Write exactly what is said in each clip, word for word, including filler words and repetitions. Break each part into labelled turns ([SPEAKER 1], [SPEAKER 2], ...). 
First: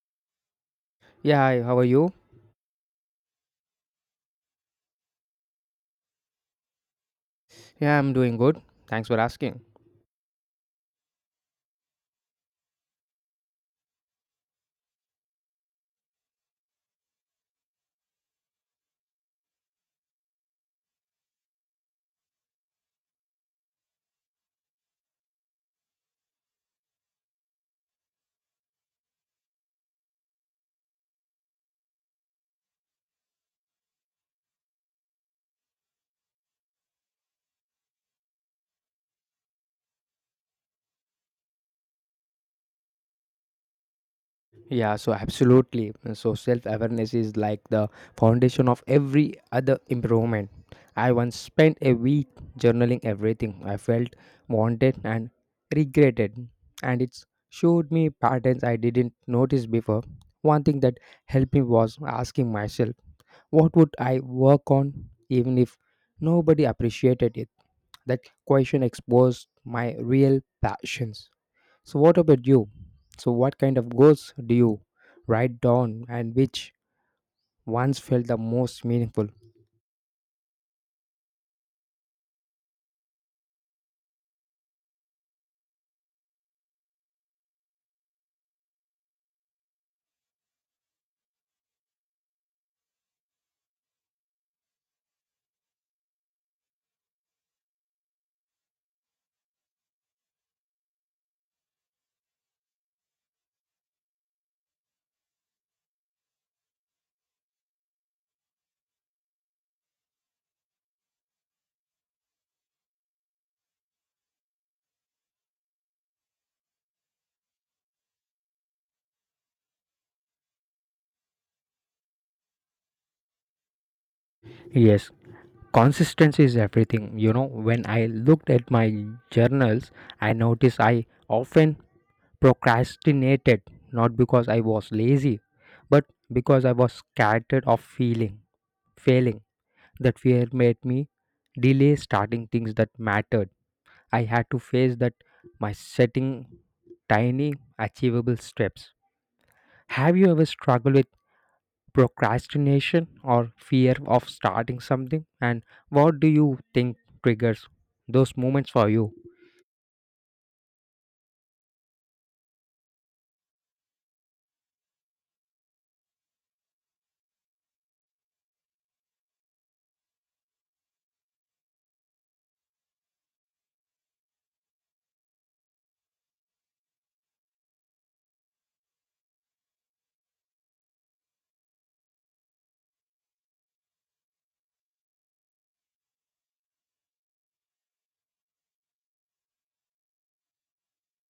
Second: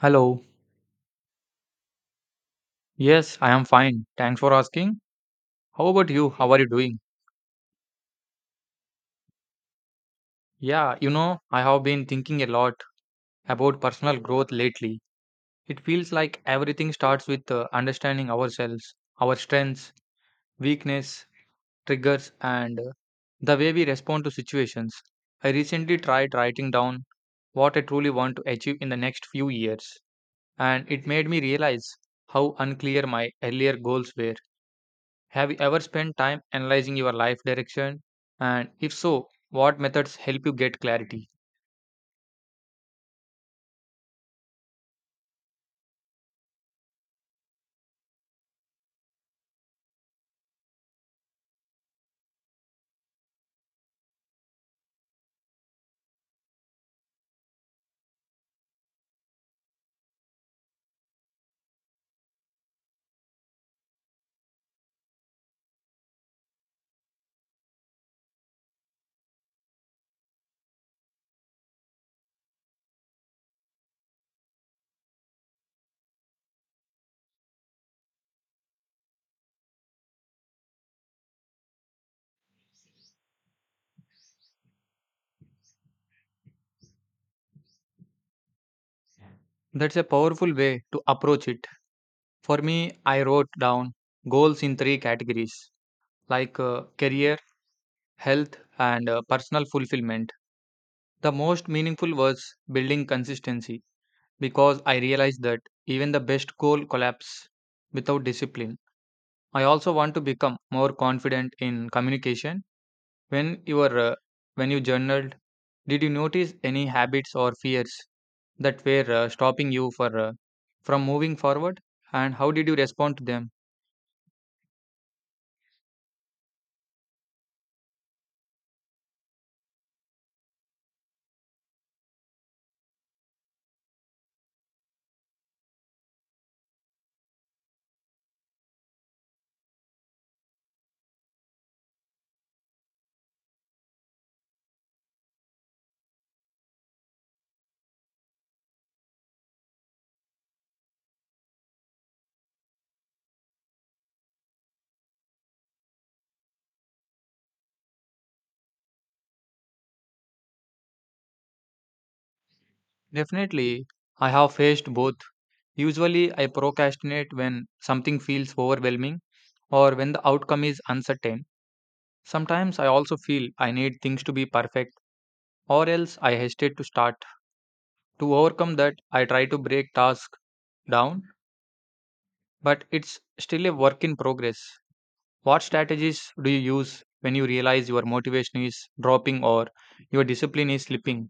[SPEAKER 1] Hello.
[SPEAKER 2] Yeah, hi, how are you?
[SPEAKER 1] Yes, I am fine. Thanks for asking. How about you? How are you doing?
[SPEAKER 2] Yeah, I'm doing good. Thanks for asking.
[SPEAKER 1] Yeah, you know, I have been thinking a lot about personal growth lately. It feels like everything starts with uh, understanding ourselves, our strengths, weakness, triggers, and uh, the way we respond to situations. I recently tried writing down what I truly want to achieve in the next few years, and it made me realize how unclear my earlier goals were. Have you ever spent time analyzing your life direction? And if so, what methods help you get clarity?
[SPEAKER 2] Yeah, so absolutely. So self awareness is like the foundation of every other improvement. I once spent a week journaling everything I felt, wanted, and regretted, and it showed me patterns I didn't notice before. One thing that helped me was asking myself, what would I work on even if nobody appreciated it? That question exposed my real passions. So, what about you? So, what kind of goals do you write down, and which ones felt the most meaningful?
[SPEAKER 1] That's a powerful way to approach it. For me, I wrote down goals in three categories like uh, career, health, and uh, personal fulfillment. The most meaningful was building consistency because I realized that even the best goal collapse without discipline. I also want to become more confident in communication. When you were uh, when you journaled, did you notice any habits or fears that were uh, stopping you for uh, from moving forward, and how did you respond to them?
[SPEAKER 2] Yes, consistency is everything. You know, when I looked at my journals, I noticed I often procrastinated, not because I was lazy, but because I was scared of feeling failing. That fear made me delay starting things that mattered. I had to face that my setting tiny achievable steps. Have you ever struggled with procrastination or fear of starting something? And what do you think triggers those moments for you?
[SPEAKER 1] Definitely, I have faced both. Usually, I procrastinate when something feels overwhelming or when the outcome is uncertain. Sometimes I also feel I need things to be perfect or else I hesitate to start. To overcome that, I try to break tasks down, but it's still a work in progress. What strategies do you use when you realize your motivation is dropping or your discipline is slipping?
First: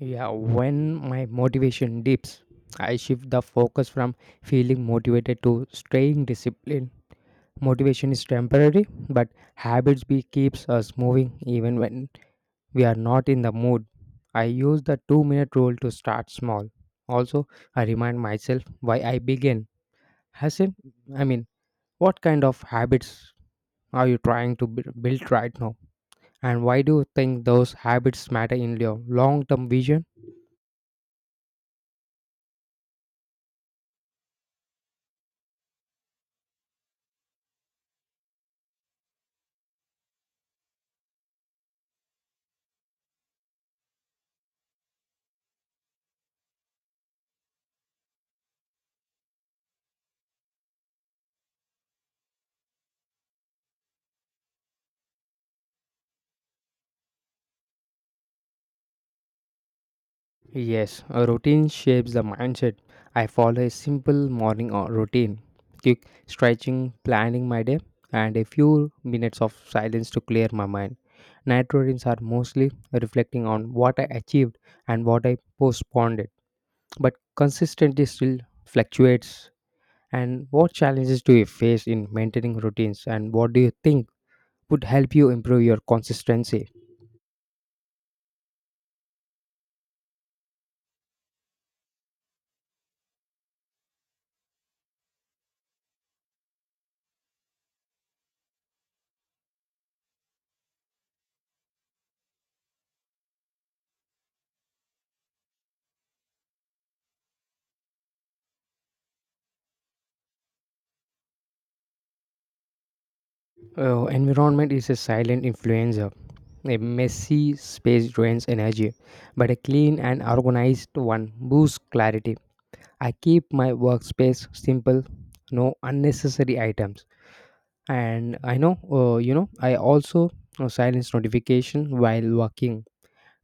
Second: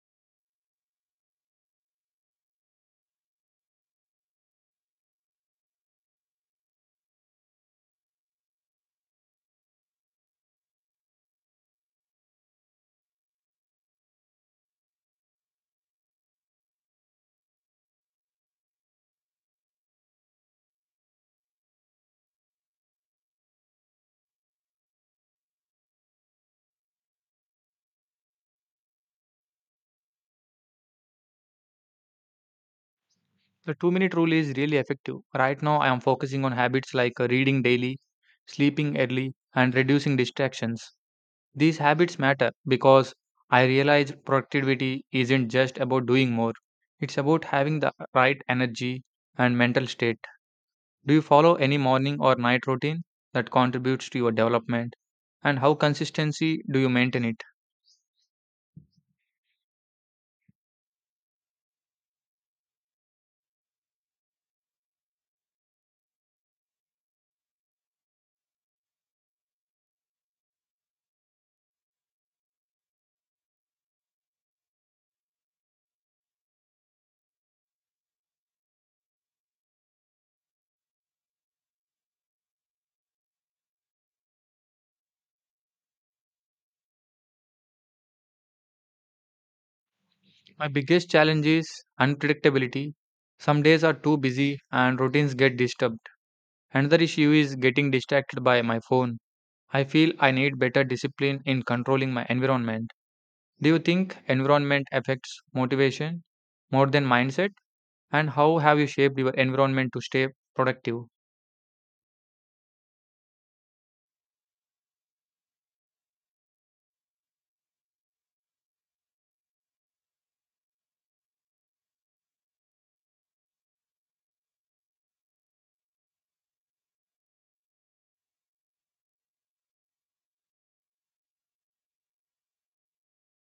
[SPEAKER 2] Yeah, when my motivation dips, I shift the focus from feeling motivated to staying disciplined. Motivation is temporary, but habits be keeps us moving even when we are not in the mood. I use the two minute rule to start small. Also, I remind myself why I began. Hasn't I mean What kind of habits are you trying to bu- build right now? And why do you think those habits matter in your long term vision?
[SPEAKER 1] The two minute rule is really effective. Right now, I am focusing on habits like uh, reading daily, sleeping early, and reducing distractions. These habits matter because I realize productivity isn't just about doing more, it's about having the right energy and mental state. Do you follow any morning or night routine that contributes to your development? And how consistency do you maintain it?
[SPEAKER 2] Yes, a routine shapes the mindset. I follow a simple morning or routine: quick stretching, planning my day, and a few minutes of silence to clear my mind. Night routines are mostly reflecting on what I achieved and what I postponed it, but consistency still fluctuates. And what challenges do you face in maintaining routines, and what do you think would help you improve your consistency?
[SPEAKER 1] My biggest challenge is unpredictability. Some days are too busy and routines get disturbed. Another issue is getting distracted by my phone. I feel I need better discipline in controlling my environment. Do you think environment affects motivation more than mindset? And how have you shaped your environment to stay productive?
[SPEAKER 2] Uh, environment is a silent influencer. A messy space drains energy, but a clean and organized one boosts clarity. I keep my workspace simple, no unnecessary items, and I know uh, you know I also uh, silence notification while working.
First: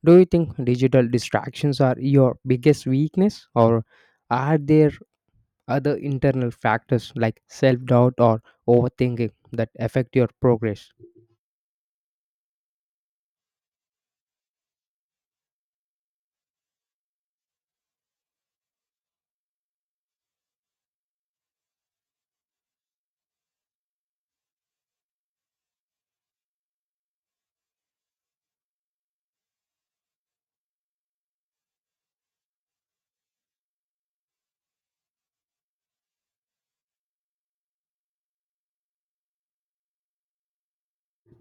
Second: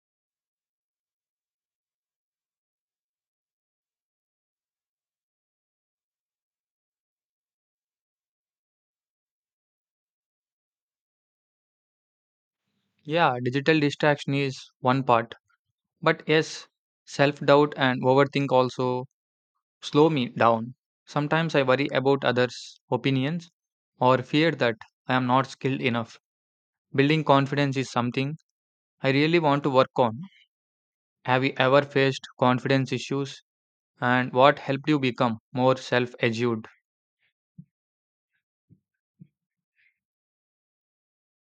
[SPEAKER 2] Do you think digital distractions are your biggest weakness, or are there other internal factors like self-doubt or overthinking that affect your progress?
[SPEAKER 1] Yeah, digital distraction is one part, but yes, self doubt and overthink also slow me down. Sometimes I worry about others' opinions or fear that I am not skilled enough. Building confidence is something I really want to work on. Have you ever faced confidence issues and what helped you become more self assured?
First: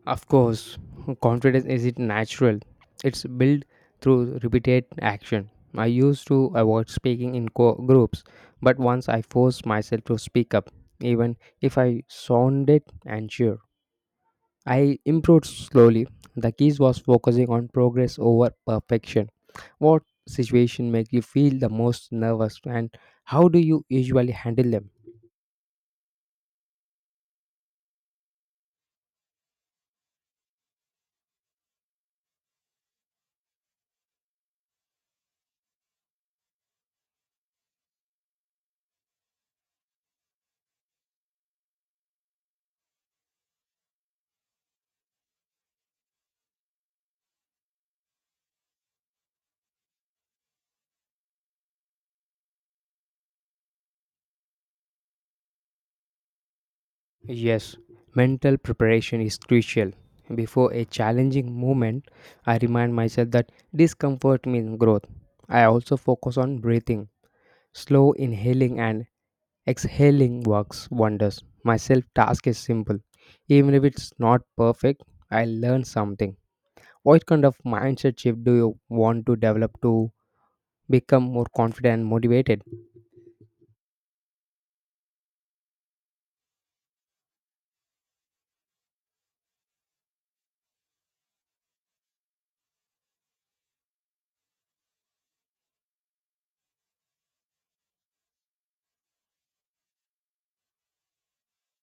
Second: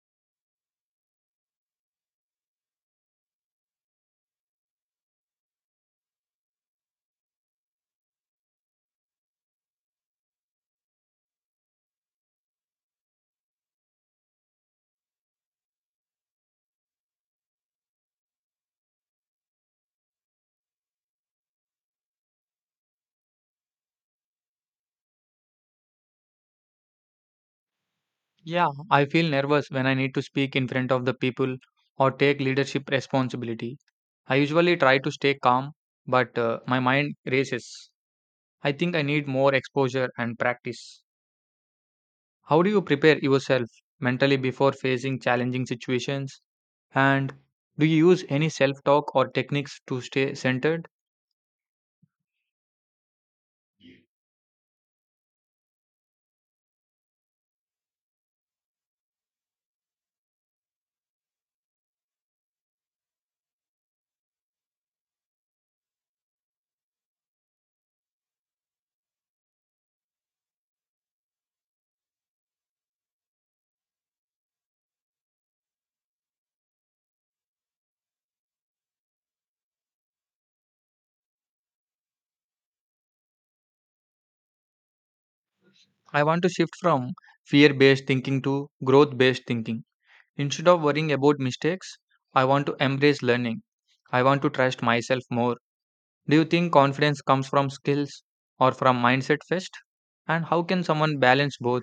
[SPEAKER 2] Of course, confidence isn't natural. It's built through repeated action. I used to avoid speaking in co- groups, but once I forced myself to speak up, even if I sounded unsure, I improved slowly. The key was focusing on progress over perfection. What situation make you feel the most nervous, and how do you usually handle them?
[SPEAKER 1] Yeah, I feel nervous when I need to speak in front of the people or take leadership responsibility. I usually try to stay calm, but uh, my mind races. I think I need more exposure and practice. How do you prepare yourself mentally before facing challenging situations? And do you use any self talk or techniques to stay centered?
[SPEAKER 2] Yes, mental preparation is crucial. Before a challenging moment, I remind myself that discomfort means growth. I also focus on breathing. Slow inhaling and exhaling works wonders. My self task is simple. Even if it's not perfect, I learn something. What kind of mindset shift do you want to develop to become more confident and motivated?
[SPEAKER 1] I want to shift from fear based thinking to growth based thinking. Instead of worrying about mistakes, I want to embrace learning. I want to trust myself more. Do you think confidence comes from skills or from mindset first? And how can someone balance both?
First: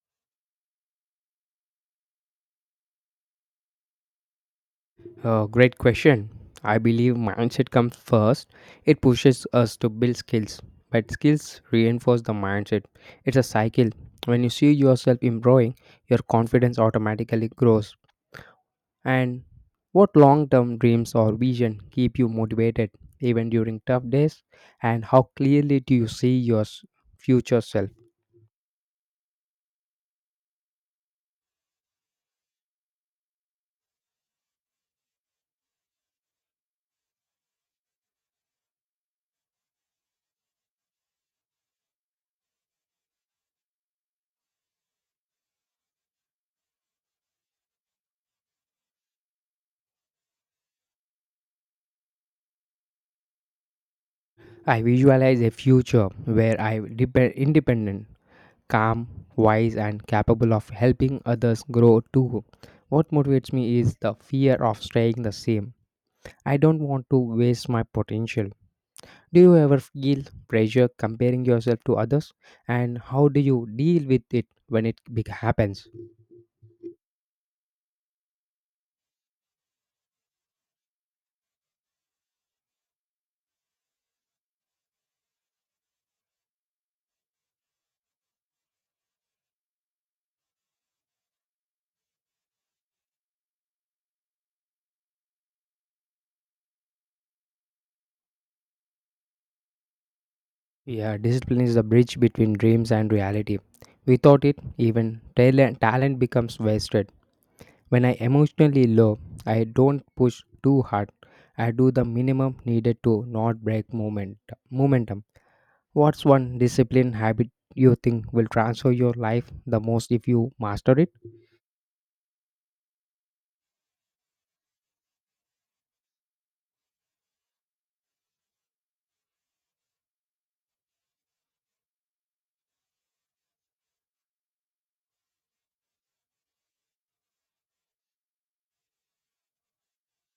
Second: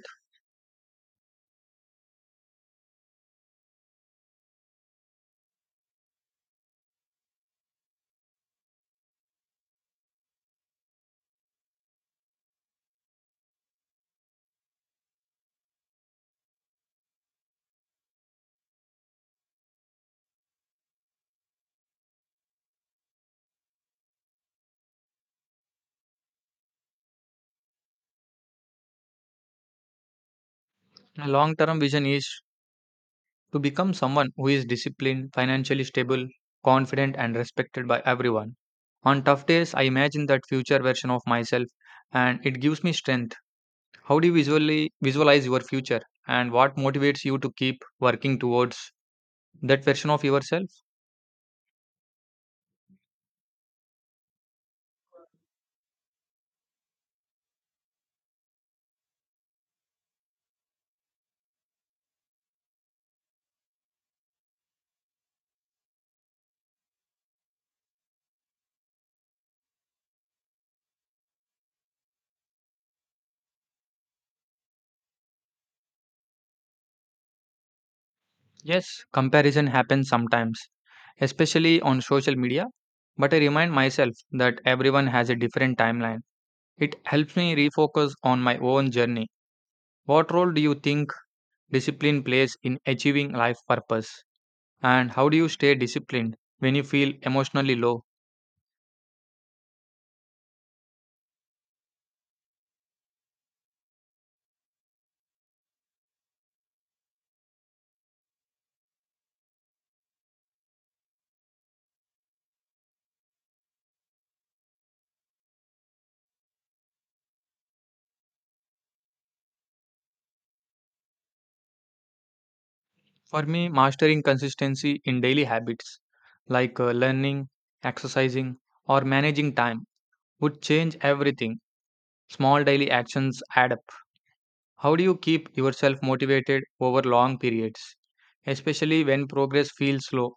[SPEAKER 2] Uh, great question. I believe mindset comes first. It pushes us to build skills, but skills reinforce the mindset. It's a cycle. When you see yourself improving, your confidence automatically grows. And what long term dreams or vision keep you motivated even during tough days? And how clearly do you see your s- future self?
[SPEAKER 1] My long term vision is to become someone who is disciplined, financially stable, confident, and respected by everyone. On tough days, I imagine that future version of myself and it gives me strength. How do you visually visualize your future and what motivates you to keep working towards that version of yourself?
[SPEAKER 2] I visualize a future where I am independent, calm, wise, and capable of helping others grow too. What motivates me is the fear of staying the same. I don't want to waste my potential. Do you ever feel pressure comparing yourself to others? And how do you deal with it when it big happens?
[SPEAKER 1] Yes, comparison happens sometimes, especially on social media, but I remind myself that everyone has a different timeline. It helps me refocus on my own journey. What role do you think discipline plays in achieving life purpose, and how do you stay disciplined when you feel emotionally low?
[SPEAKER 2] Yeah, discipline is the bridge between dreams and reality. Without it, even talent, talent becomes wasted. When I emotionally low, I don't push too hard. I do the minimum needed to not break moment momentum. What's one discipline habit you think will transfer your life the most if you master it?
[SPEAKER 1] For me, mastering consistency in daily habits like uh, learning, exercising, or managing time would change everything. Small daily actions add up. How do you keep yourself motivated over long periods, especially when progress feels slow?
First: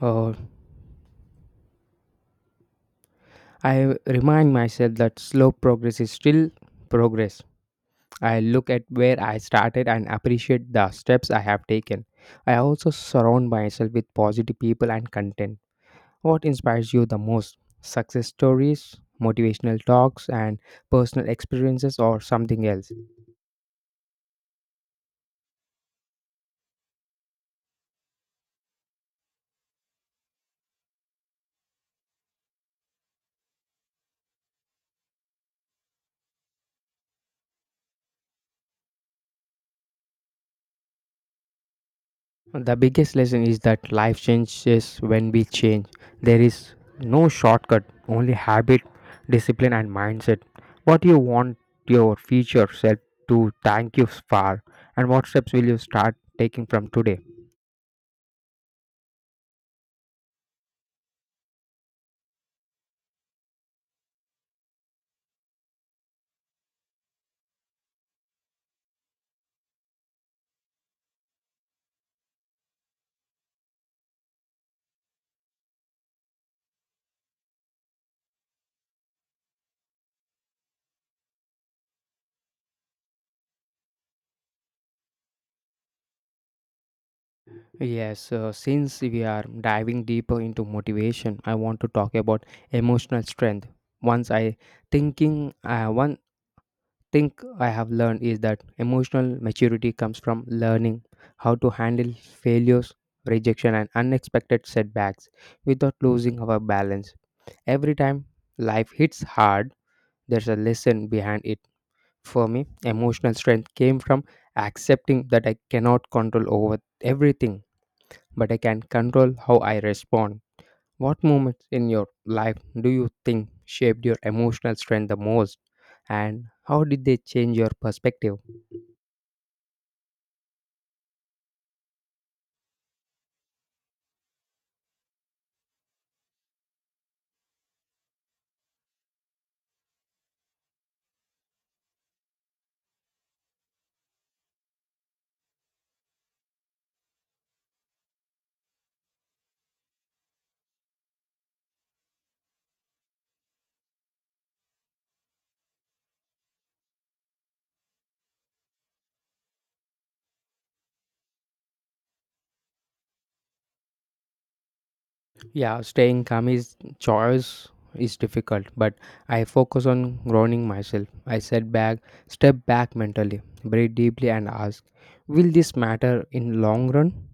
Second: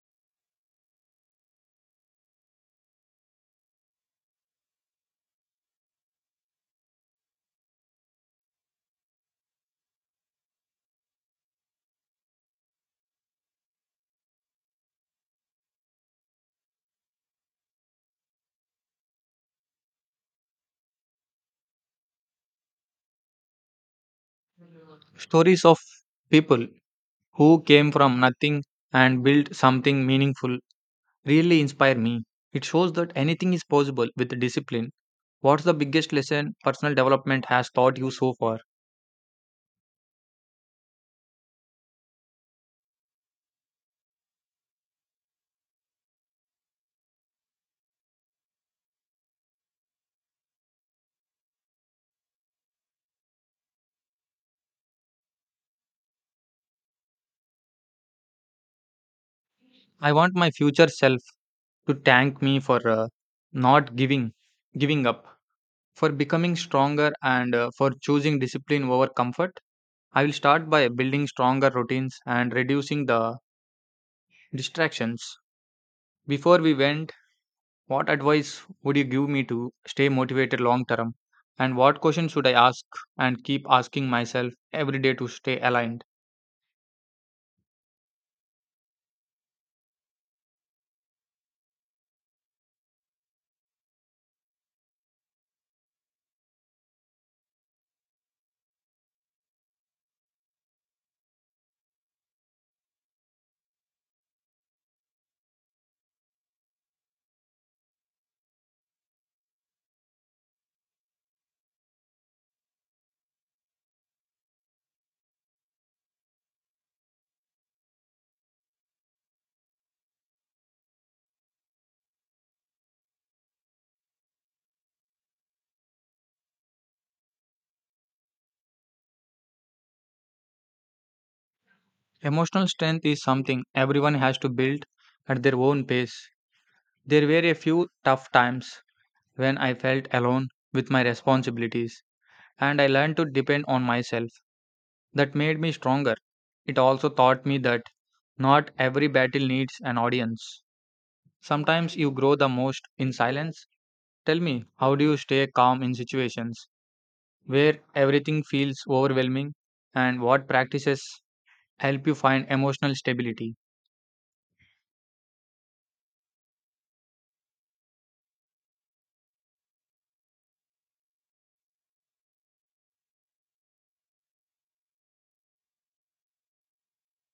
[SPEAKER 2] Uh, I remind myself that slow progress is still progress. I look at where I started and appreciate the steps I have taken. I also surround myself with positive people and content. What inspires you the most? Success stories, motivational talks, and personal experiences, or something else?
[SPEAKER 1] Stories of people who came from nothing and built something meaningful really inspire me. It shows that anything is possible with discipline. What's the biggest lesson personal development has taught you so far?
[SPEAKER 2] The biggest lesson is that life changes when we change. There is no shortcut, only habit, discipline, and mindset. What you want your future self to thank you for, and what steps will you start taking from today?
[SPEAKER 1] I want my future self to thank me for uh, not giving giving up, for becoming stronger and uh, for choosing discipline over comfort. I will start by building stronger routines and reducing the distractions. Before we went, what advice would you give me to stay motivated long term? And what questions should I ask and keep asking myself every day to stay aligned?
[SPEAKER 2] Yes, uh, since we are diving deeper into motivation, I want to talk about emotional strength. Once I thinking, uh, One thing I have learned is that emotional maturity comes from learning how to handle failures, rejection, and unexpected setbacks without losing our balance. Every time life hits hard, there's a lesson behind it. For me, emotional strength came from accepting that I cannot control over everything, but I can control how I respond. What moments in your life do you think shaped your emotional strength the most, and how did they change your perspective?
[SPEAKER 1] Emotional strength is something everyone has to build at their own pace. There were a few tough times when I felt alone with my responsibilities, and I learned to depend on myself. That made me stronger. It also taught me that not every battle needs an audience. Sometimes you grow the most in silence. Tell me, how do you stay calm in situations where everything feels overwhelming, and what practices help you find emotional stability?
[SPEAKER 2] Yeah, staying calm is choice is difficult, but I focus on grounding myself. I set back, step back mentally, breathe deeply and ask, will this matter in long run?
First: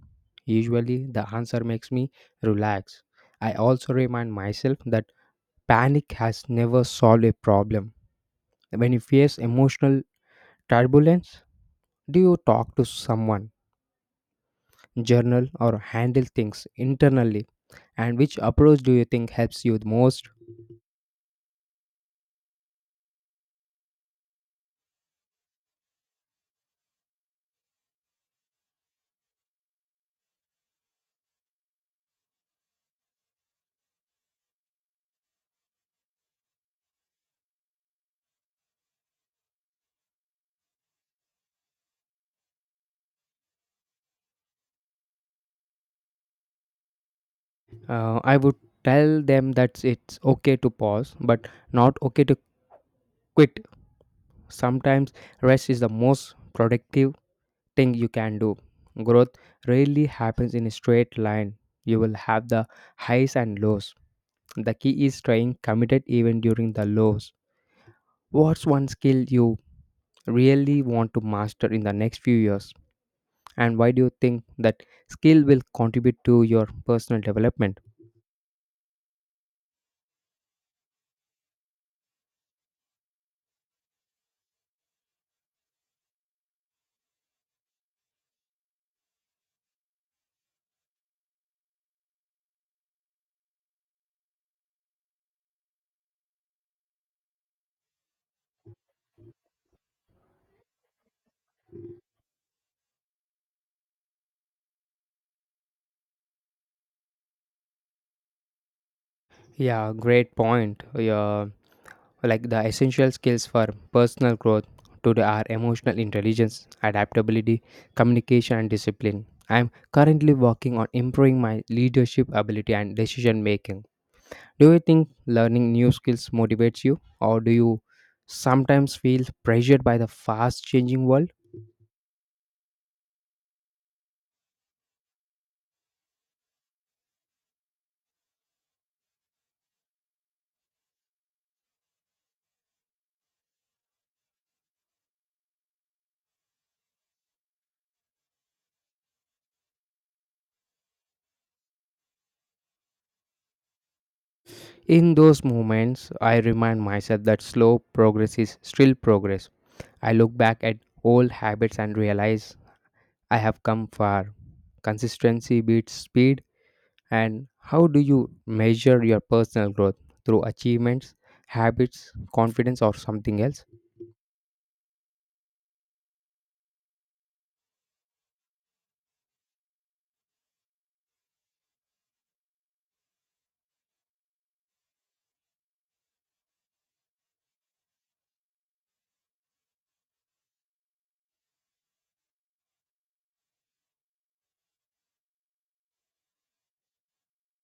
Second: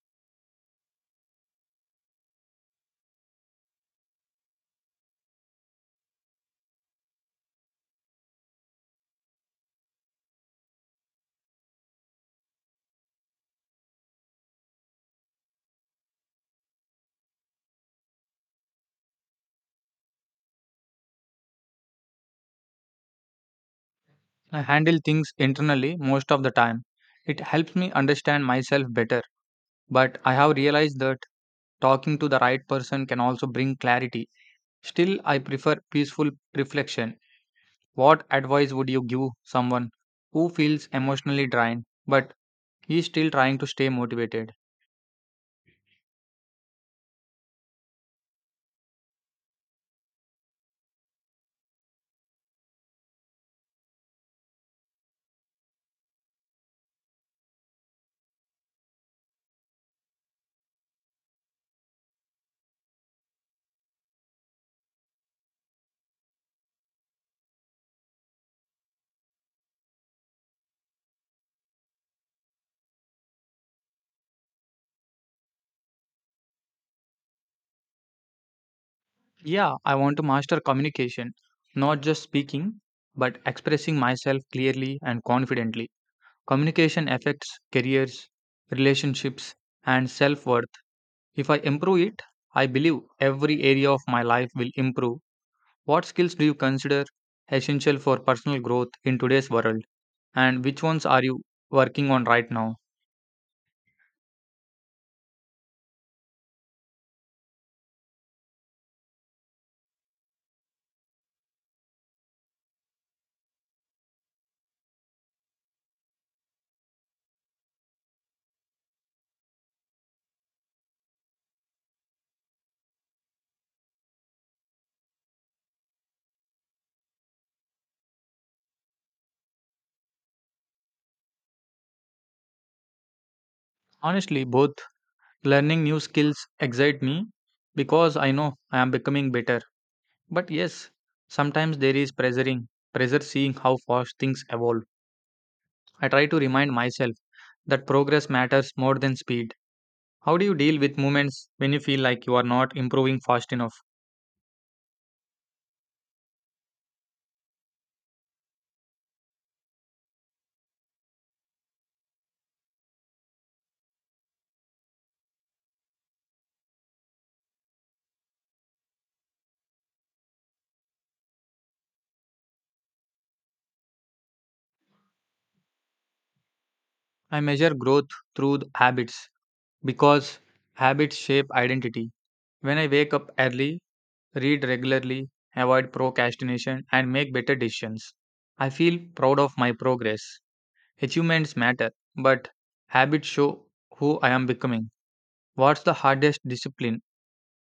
[SPEAKER 2] Usually the answer makes me relax. I also remind myself that panic has never solved a problem. When you face emotional turbulence, do you talk to someone, journal or handle things internally? And which approach do you think helps you the most?
[SPEAKER 1] I handle things internally most of the time. It helps me understand myself better, but I have realized that talking to the right person can also bring clarity. Still, I prefer peaceful reflection. What advice would you give someone who feels emotionally drained but is still trying to stay motivated?
[SPEAKER 2] Uh, I would tell them that it's okay to pause, but not okay to quit. Sometimes rest is the most productive thing you can do. Growth rarely happens in a straight line. You will have the highs and lows. The key is staying committed even during the lows. What's one skill you really want to master in the next few years? And why do you think that skill will contribute to your personal development?
[SPEAKER 1] Yeah, I want to master communication, not just speaking, but expressing myself clearly and confidently. Communication affects careers, relationships, and self worth. If I improve it, I believe every area of my life will improve. What skills do you consider essential for personal growth in today's world, and which ones are you working on right now?
[SPEAKER 2] Yeah, great point. Yeah, like the essential skills for personal growth today are emotional intelligence, adaptability, communication, and discipline. I am currently working on improving my leadership ability and decision making. Do you think learning new skills motivates you, or do you sometimes feel pressured by the fast changing world?
[SPEAKER 1] Honestly, both. Learning new skills excite me because I know I am becoming better. But yes, sometimes there is pressuring, pressure seeing how fast things evolve. I try to remind myself that progress matters more than speed. How do you deal with moments when you feel like you are not improving fast enough?
[SPEAKER 2] In those moments, I remind myself that slow progress is still progress. I look back at old habits and realize I have come far. Consistency beats speed. And how do you measure your personal growth through achievements, habits, confidence, or something else?
[SPEAKER 1] I measure growth through the habits because habits shape identity. When I wake up early, read regularly, avoid procrastination, and make better decisions, I feel proud of my progress. Achievements matter, but habits show who I am becoming. What's the hardest discipline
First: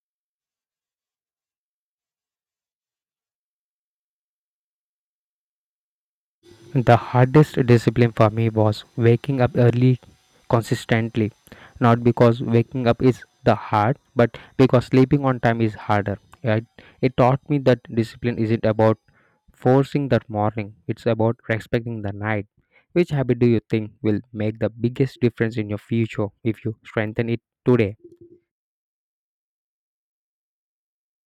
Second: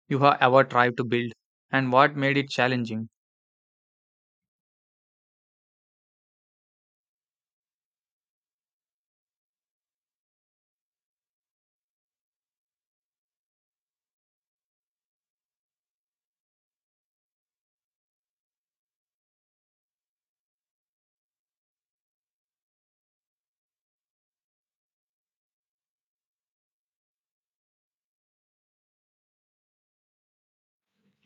[SPEAKER 1] you have ever tried to build, and what made it challenging?
[SPEAKER 2] The hardest discipline for me was waking up early consistently. Not because waking up is the hard, but because sleeping on time is harder. It, it taught me that discipline isn't about forcing the morning, it's about respecting the night. Which habit do you think will make the biggest difference in your future if you strengthen it today?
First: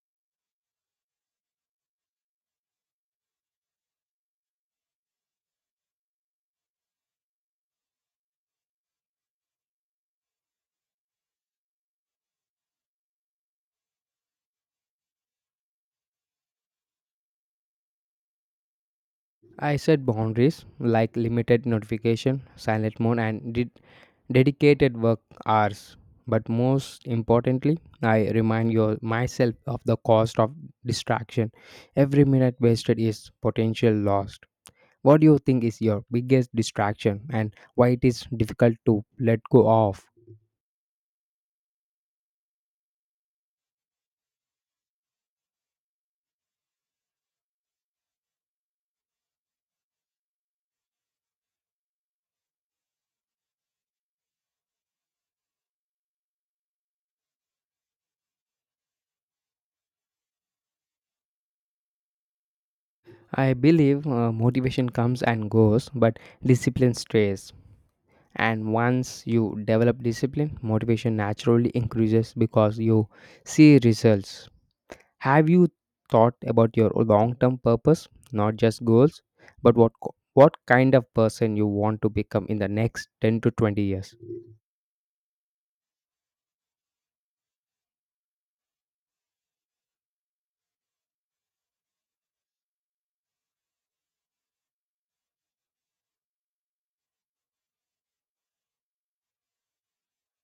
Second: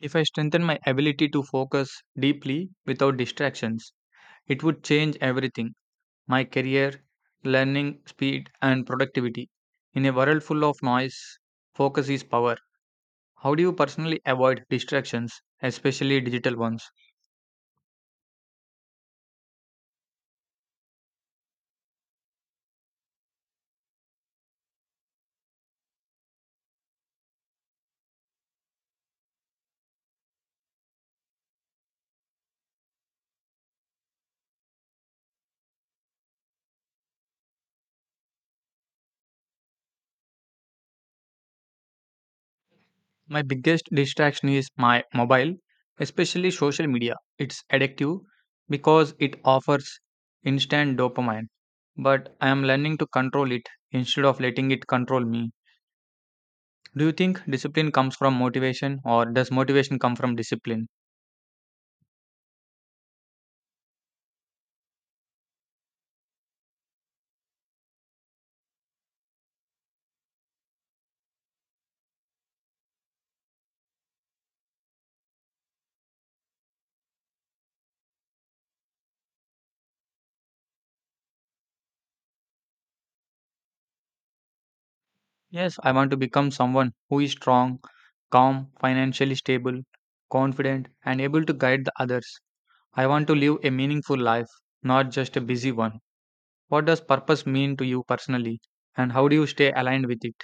[SPEAKER 1] If I strengthen my ability to focus deeply without distractions, it would change everything: my career, learning, speed, and productivity. In a world full of noise, focus is power. How do you personally avoid distractions, especially digital ones?
[SPEAKER 2] I set boundaries like limited notification, silent mode, and did dedicated work hours. But most importantly, I remind your, myself of the cost of distraction. Every minute wasted is potential lost. What do you think is your biggest distraction and why it is difficult to let go of?
[SPEAKER 1] My biggest distraction is my mobile, especially social media. It's addictive because it offers instant dopamine, but I am learning to control it instead of letting it control me. Do you think discipline comes from motivation or does motivation come from discipline?
[SPEAKER 2] I believe uh, motivation comes and goes, but discipline stays. And once you develop discipline, motivation naturally increases because you see results. Have you thought about your long-term purpose, not just goals, but what co- what kind of person you want to become in the next ten to twenty years?
[SPEAKER 1] Yes, I want to become someone who is strong, calm, financially stable, confident, and able to guide the others. I want to live a meaningful life, not just a busy one. What does purpose mean to you personally, and how do you stay aligned with it?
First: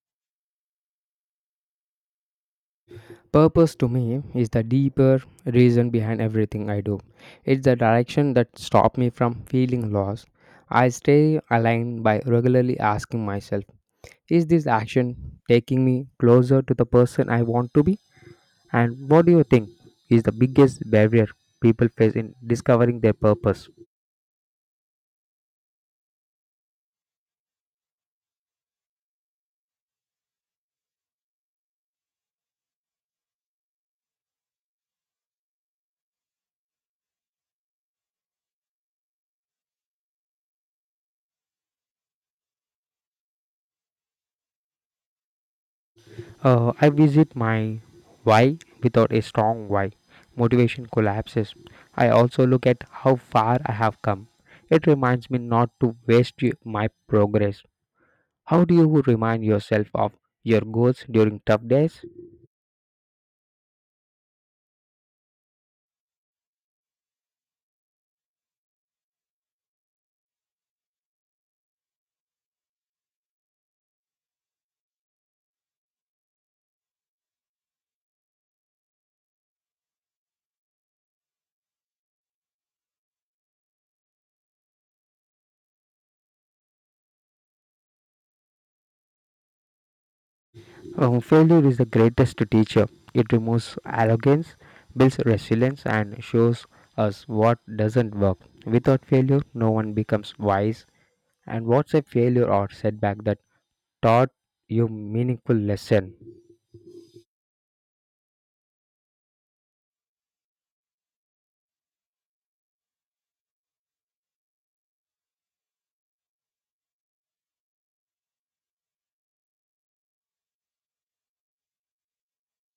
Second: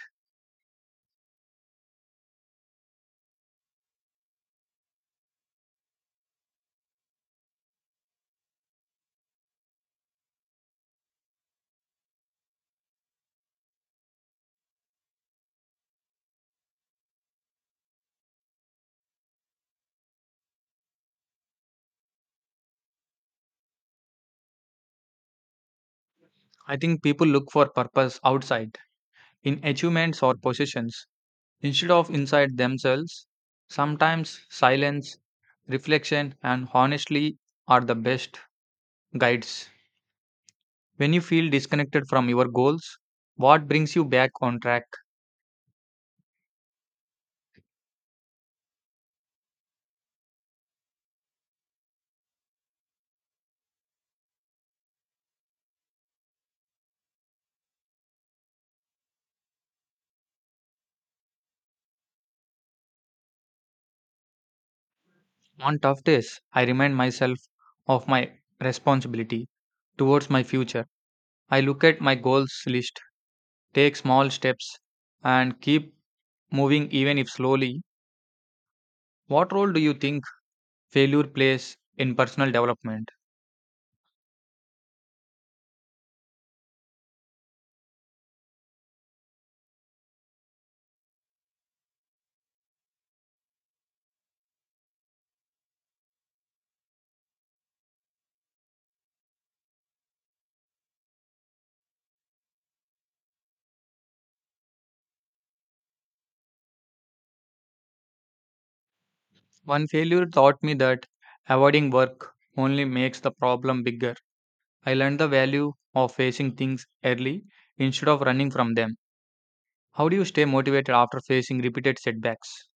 [SPEAKER 2] Purpose to me is the deeper reason behind everything I do. It's the direction that stops me from feeling lost. I stay aligned by regularly asking myself, is this action taking me closer to the person I want to be? And what do you think is the biggest barrier people face in discovering their purpose?
[SPEAKER 1] I think people look for purpose outside, in achievements or positions, instead of inside themselves. Sometimes silence, reflection, and honestly are the best guides. When you feel disconnected from your goals, what brings you back on track?
[SPEAKER 2] Uh, I visit my why. Without a strong why, motivation collapses. I also look at how far I have come. It reminds me not to waste y- my progress. How do you remind yourself of your goals during tough days?
[SPEAKER 1] On tough days, I remind myself of my responsibility towards my future. I look at my goals list, take small steps, and keep moving even if slowly. What role do you think failure plays in personal development?
[SPEAKER 2] Uh, failure is the greatest teacher. It removes arrogance, builds resilience, and shows us what doesn't work. Without failure, no one becomes wise. And what's a failure or setback that taught you meaningful lesson?
[SPEAKER 1] One failure taught me that avoiding work only makes the problem bigger. I learned the value of facing things early instead of running from them. How do you stay motivated after facing repeated setbacks?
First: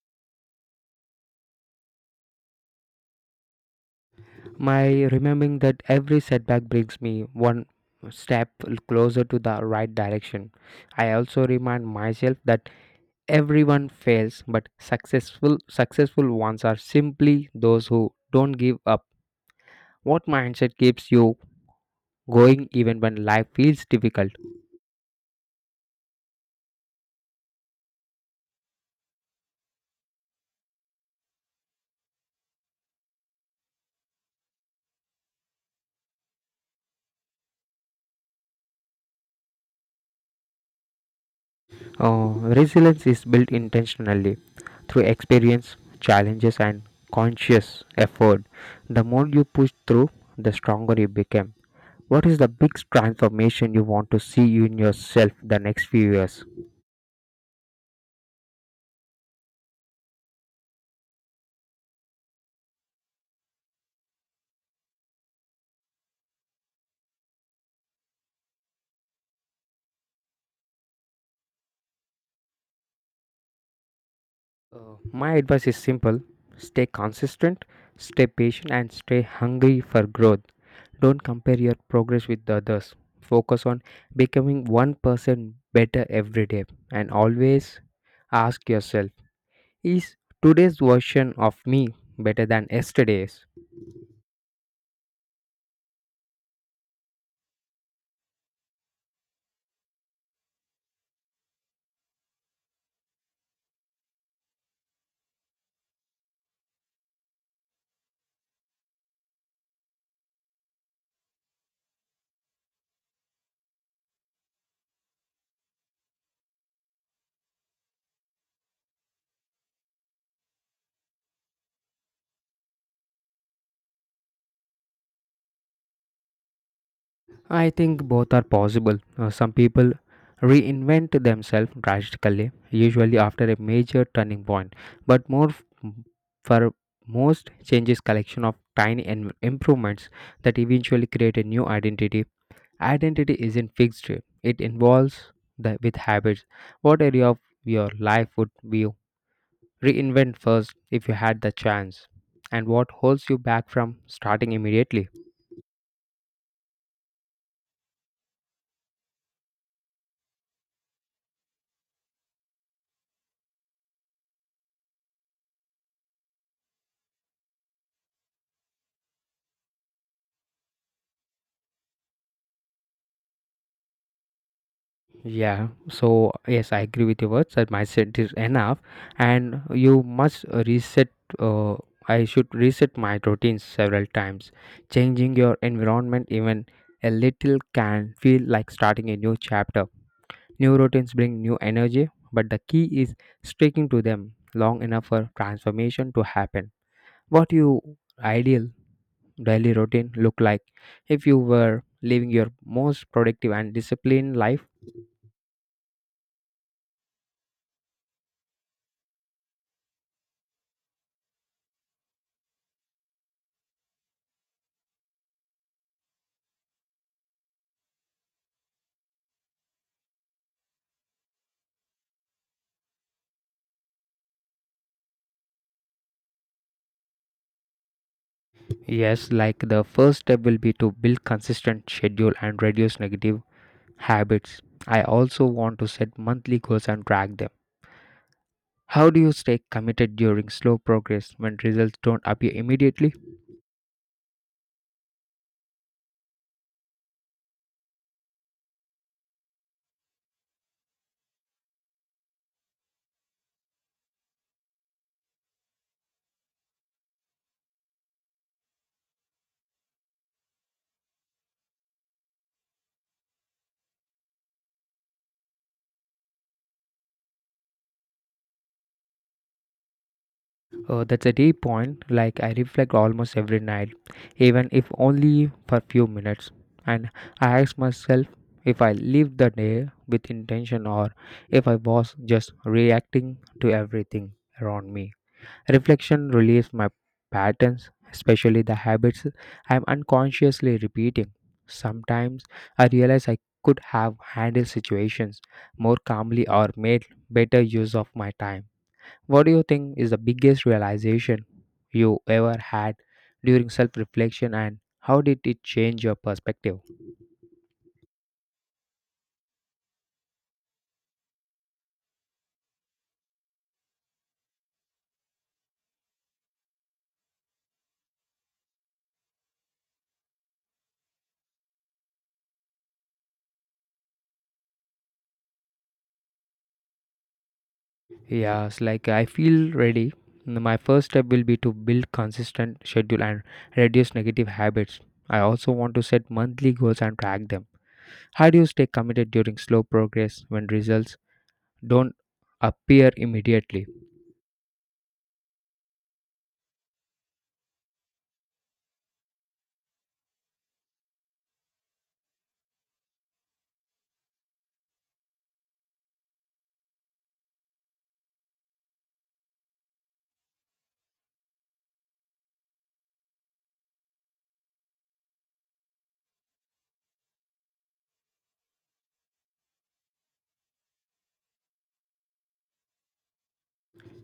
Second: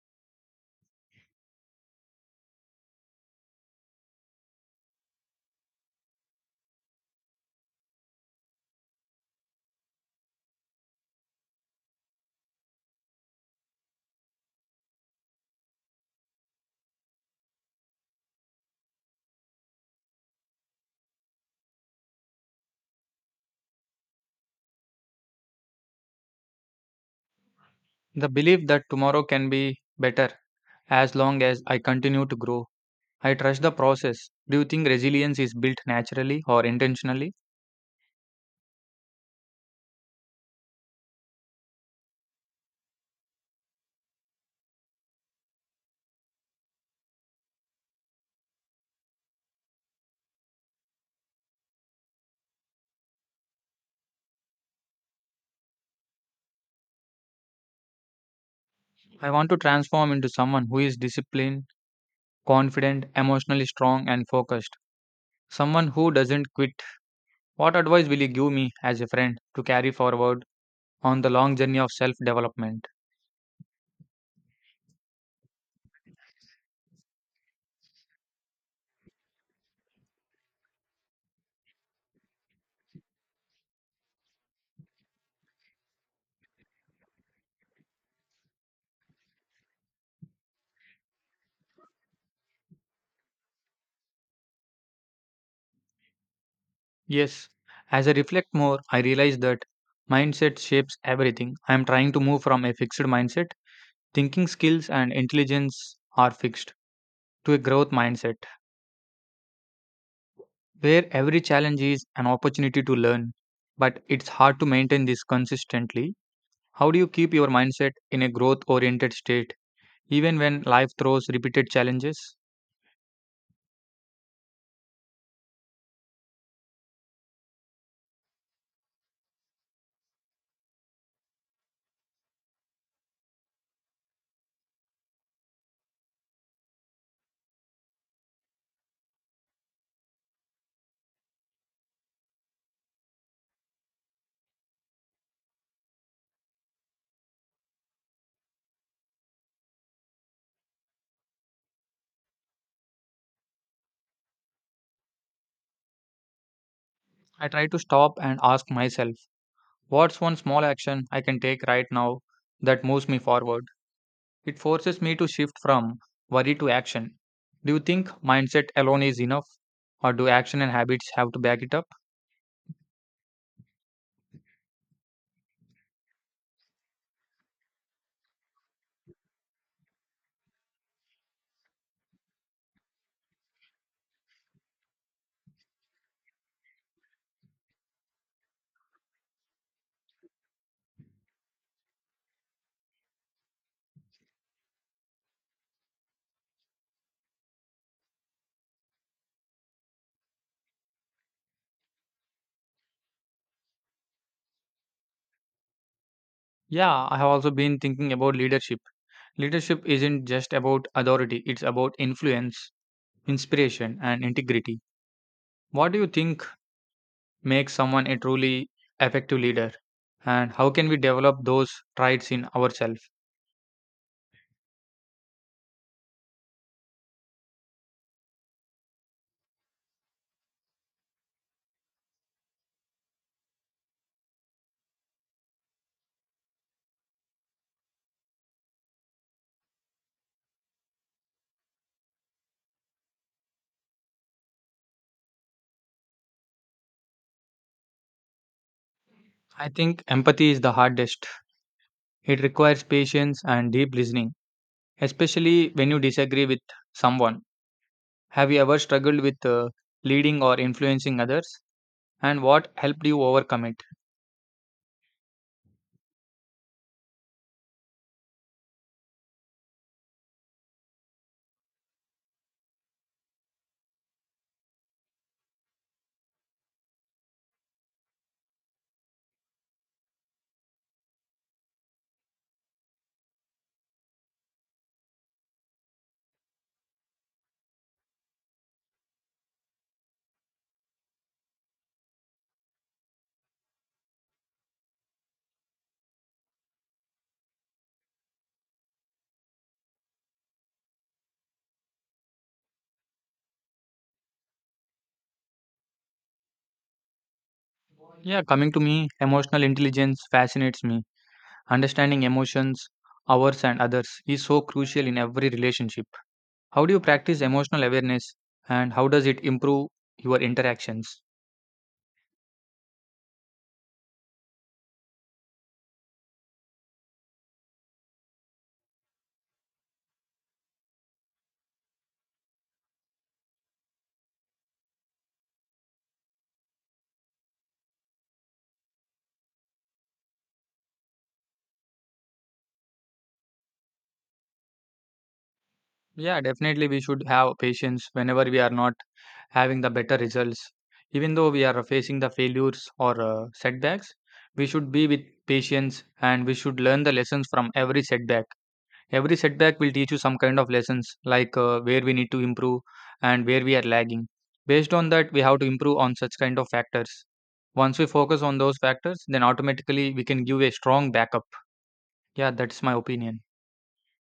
[SPEAKER 2] My remembering that every setback brings me one step closer to the right direction. I also remind myself that everyone fails, but successful successful ones are simply those who don't give up. What mindset keeps you going even when life feels difficult?
[SPEAKER 1] The belief that tomorrow can be better as long as I continue to grow. I trust the process. Do you think resilience is built naturally or intentionally?
[SPEAKER 2] Uh, Resilience is built intentionally through experience, challenges, and conscious effort. The more you push through, the stronger you become. What is the biggest transformation you want to see in yourself the next few years?
[SPEAKER 1] I want to transform into someone who is disciplined, confident, emotionally strong, and focused. Someone who doesn't quit. What advice will you give me as a friend to carry forward on the long journey of self development?
[SPEAKER 2] Uh, my advice is simple: stay consistent, stay patient, and stay hungry for growth. Don't compare your progress with the others. Focus on becoming one percent better every day, and always ask yourself, is today's version of me better than yesterday's?
[SPEAKER 1] Yes, as I reflect more, I realize that mindset shapes everything. I am trying to move from a fixed mindset, thinking skills and intelligence are fixed, to a growth mindset, where every challenge is an opportunity to learn. But it's hard to maintain this consistently. How do you keep your mindset in a growth oriented state, even when life throws repeated challenges?
[SPEAKER 2] I think both are possible. Uh, some people reinvent themselves drastically, usually after a major turning point, but more f- for most changes collection of tiny en- improvements that eventually create a new identity. Identity isn't fixed; it involves the with habits. What area of your life would be Reinvent first if you had the chance? And what holds you back from starting immediately?
[SPEAKER 1] I try to stop and ask myself, what's one small action I can take right now that moves me forward? It forces me to shift from worry to action. Do you think mindset alone is enough? Or do action and habits have to back it up?
[SPEAKER 2] Yeah, so yes, I agree with your words that mindset is enough, and you must reset. Uh, I should reset my routines several times. Changing your environment even a little can feel like starting a new chapter. New routines bring new energy, but the key is sticking to them long enough for transformation to happen. What you ideal daily routine look like if you were living your most productive and disciplined life?
[SPEAKER 1] Yeah, I have also been thinking about leadership. Leadership isn't just about authority, it's about influence, inspiration, and integrity. What do you think make someone a truly effective leader? And how can we develop those traits in ourselves?
[SPEAKER 2] Yes, like the first step will be to build consistent schedule and reduce negative habits. I also want to set monthly goals and track them. How do you stay committed during slow progress when results don't appear immediately?
[SPEAKER 1] I think empathy is the hardest. It requires patience and deep listening, especially when you disagree with someone. Have you ever struggled with uh, leading or influencing others? And what helped you overcome it?
[SPEAKER 2] Uh, that's a deep point. Like I reflect almost every night, even if only for few minutes, and I ask myself if I lived the day with intention or if I was just reacting to everything around me. Reflection relieves my patterns, especially the habits I'm unconsciously repeating. Sometimes I realize I could have handled situations more calmly or made better use of my time. What do you think is the biggest realization you ever had during self reflection, and how did it change your perspective?
[SPEAKER 1] Yeah, coming to me, emotional intelligence fascinates me. Understanding emotions, ours, and others is so crucial in every relationship. How do you practice emotional awareness and how does it improve your interactions?
[SPEAKER 2] Yes, like I feel ready. My first step will be to build consistent schedule and reduce negative habits. I also want to set monthly goals and track them. How do you stay committed during slow progress when results don't appear immediately?
[SPEAKER 1] Yeah, definitely we should have patience whenever we are not having the better results. Even though we are facing the failures or uh, setbacks, we should be with patience and we should learn the lessons from every setback. Every setback will teach you some kind of lessons like uh, where we need to improve and where we are lagging. Based on that, we have to improve on such kind of factors. Once we focus on those factors, then automatically we can give a strong backup. Yeah, that's my opinion.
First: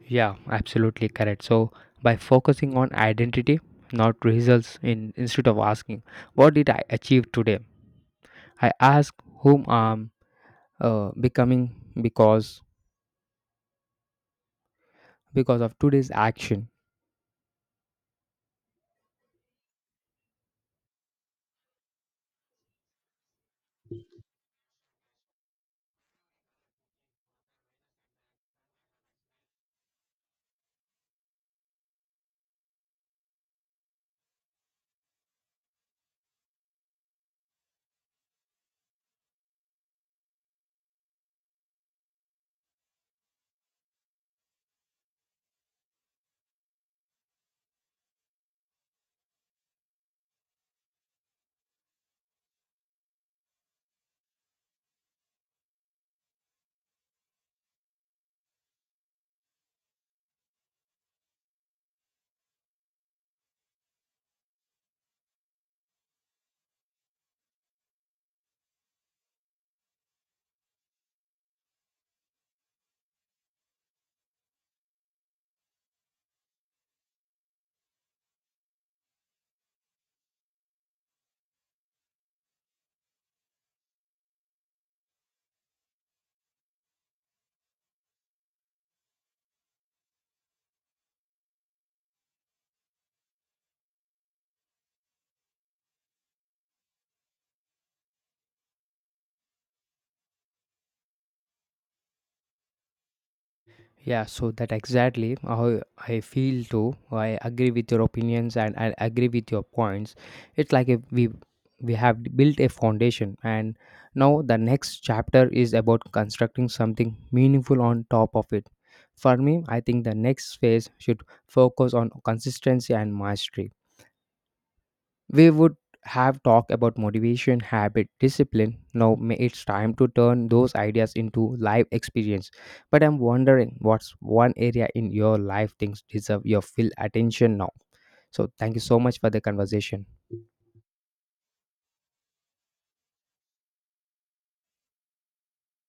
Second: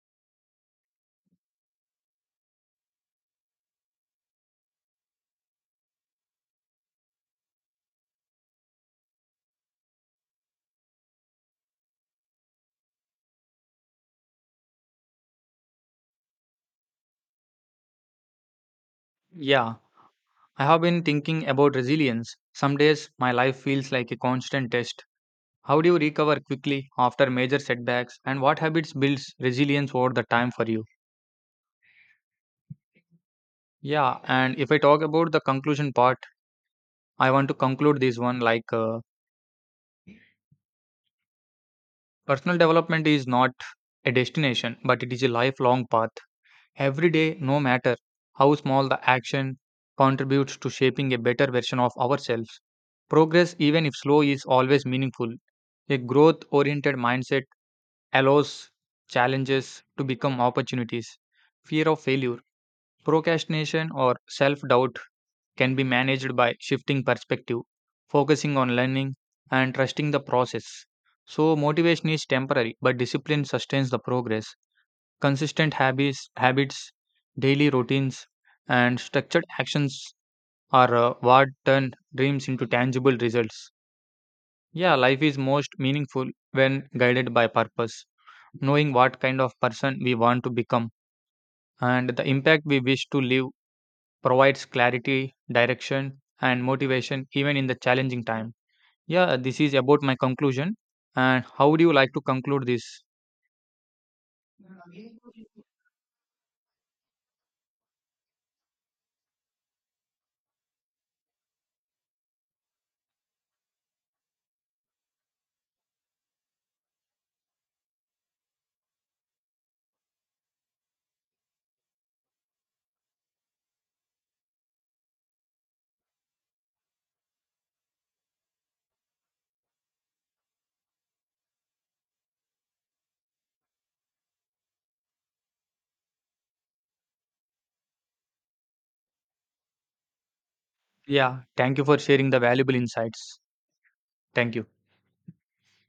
[SPEAKER 2] Yeah, absolutely correct. So by focusing on identity, not results, in instead of asking what did I achieve today, I ask whom I'm uh, becoming because because of today's action.
[SPEAKER 1] Yeah, I have been thinking about resilience. Some days my life feels like a constant test. How do you recover quickly after major setbacks, and what habits builds resilience over the time for you? Yeah, and if I talk about the conclusion part, I want to conclude this one like uh, personal development is not a destination, but it is a lifelong path. Every day, no matter how small the action, contributes to shaping a better version of ourselves. Progress, even if slow, is always meaningful. A growth oriented mindset allows challenges to become opportunities. Fear of failure, procrastination, or self doubt can be managed by shifting perspective, focusing on learning, and trusting the process. So, motivation is temporary, but discipline sustains the progress. Consistent habits, habits, daily routines, and structured actions are uh, what turn dreams into tangible results. Yeah, life is most meaningful when guided by purpose. Knowing what kind of person we want to become and the impact we wish to leave provides clarity, direction, and motivation even in the challenging time. Yeah, this is about my conclusion. And how would you like to conclude this?
[SPEAKER 2] Yeah, so that exactly how I feel too. I agree with your opinions and I agree with your points. It's like if we we have built a foundation, and now the next chapter is about constructing something meaningful on top of it. For me, I think the next phase should focus on consistency and mastery. We would have talked about motivation, habit, discipline. Now ma- it's time to turn those ideas into live experience. But I'm wondering, what's one area in your life things deserve your full attention now. So thank you so much for the conversation.
[SPEAKER 1] Yeah, thank you for sharing the valuable insights. Thank you.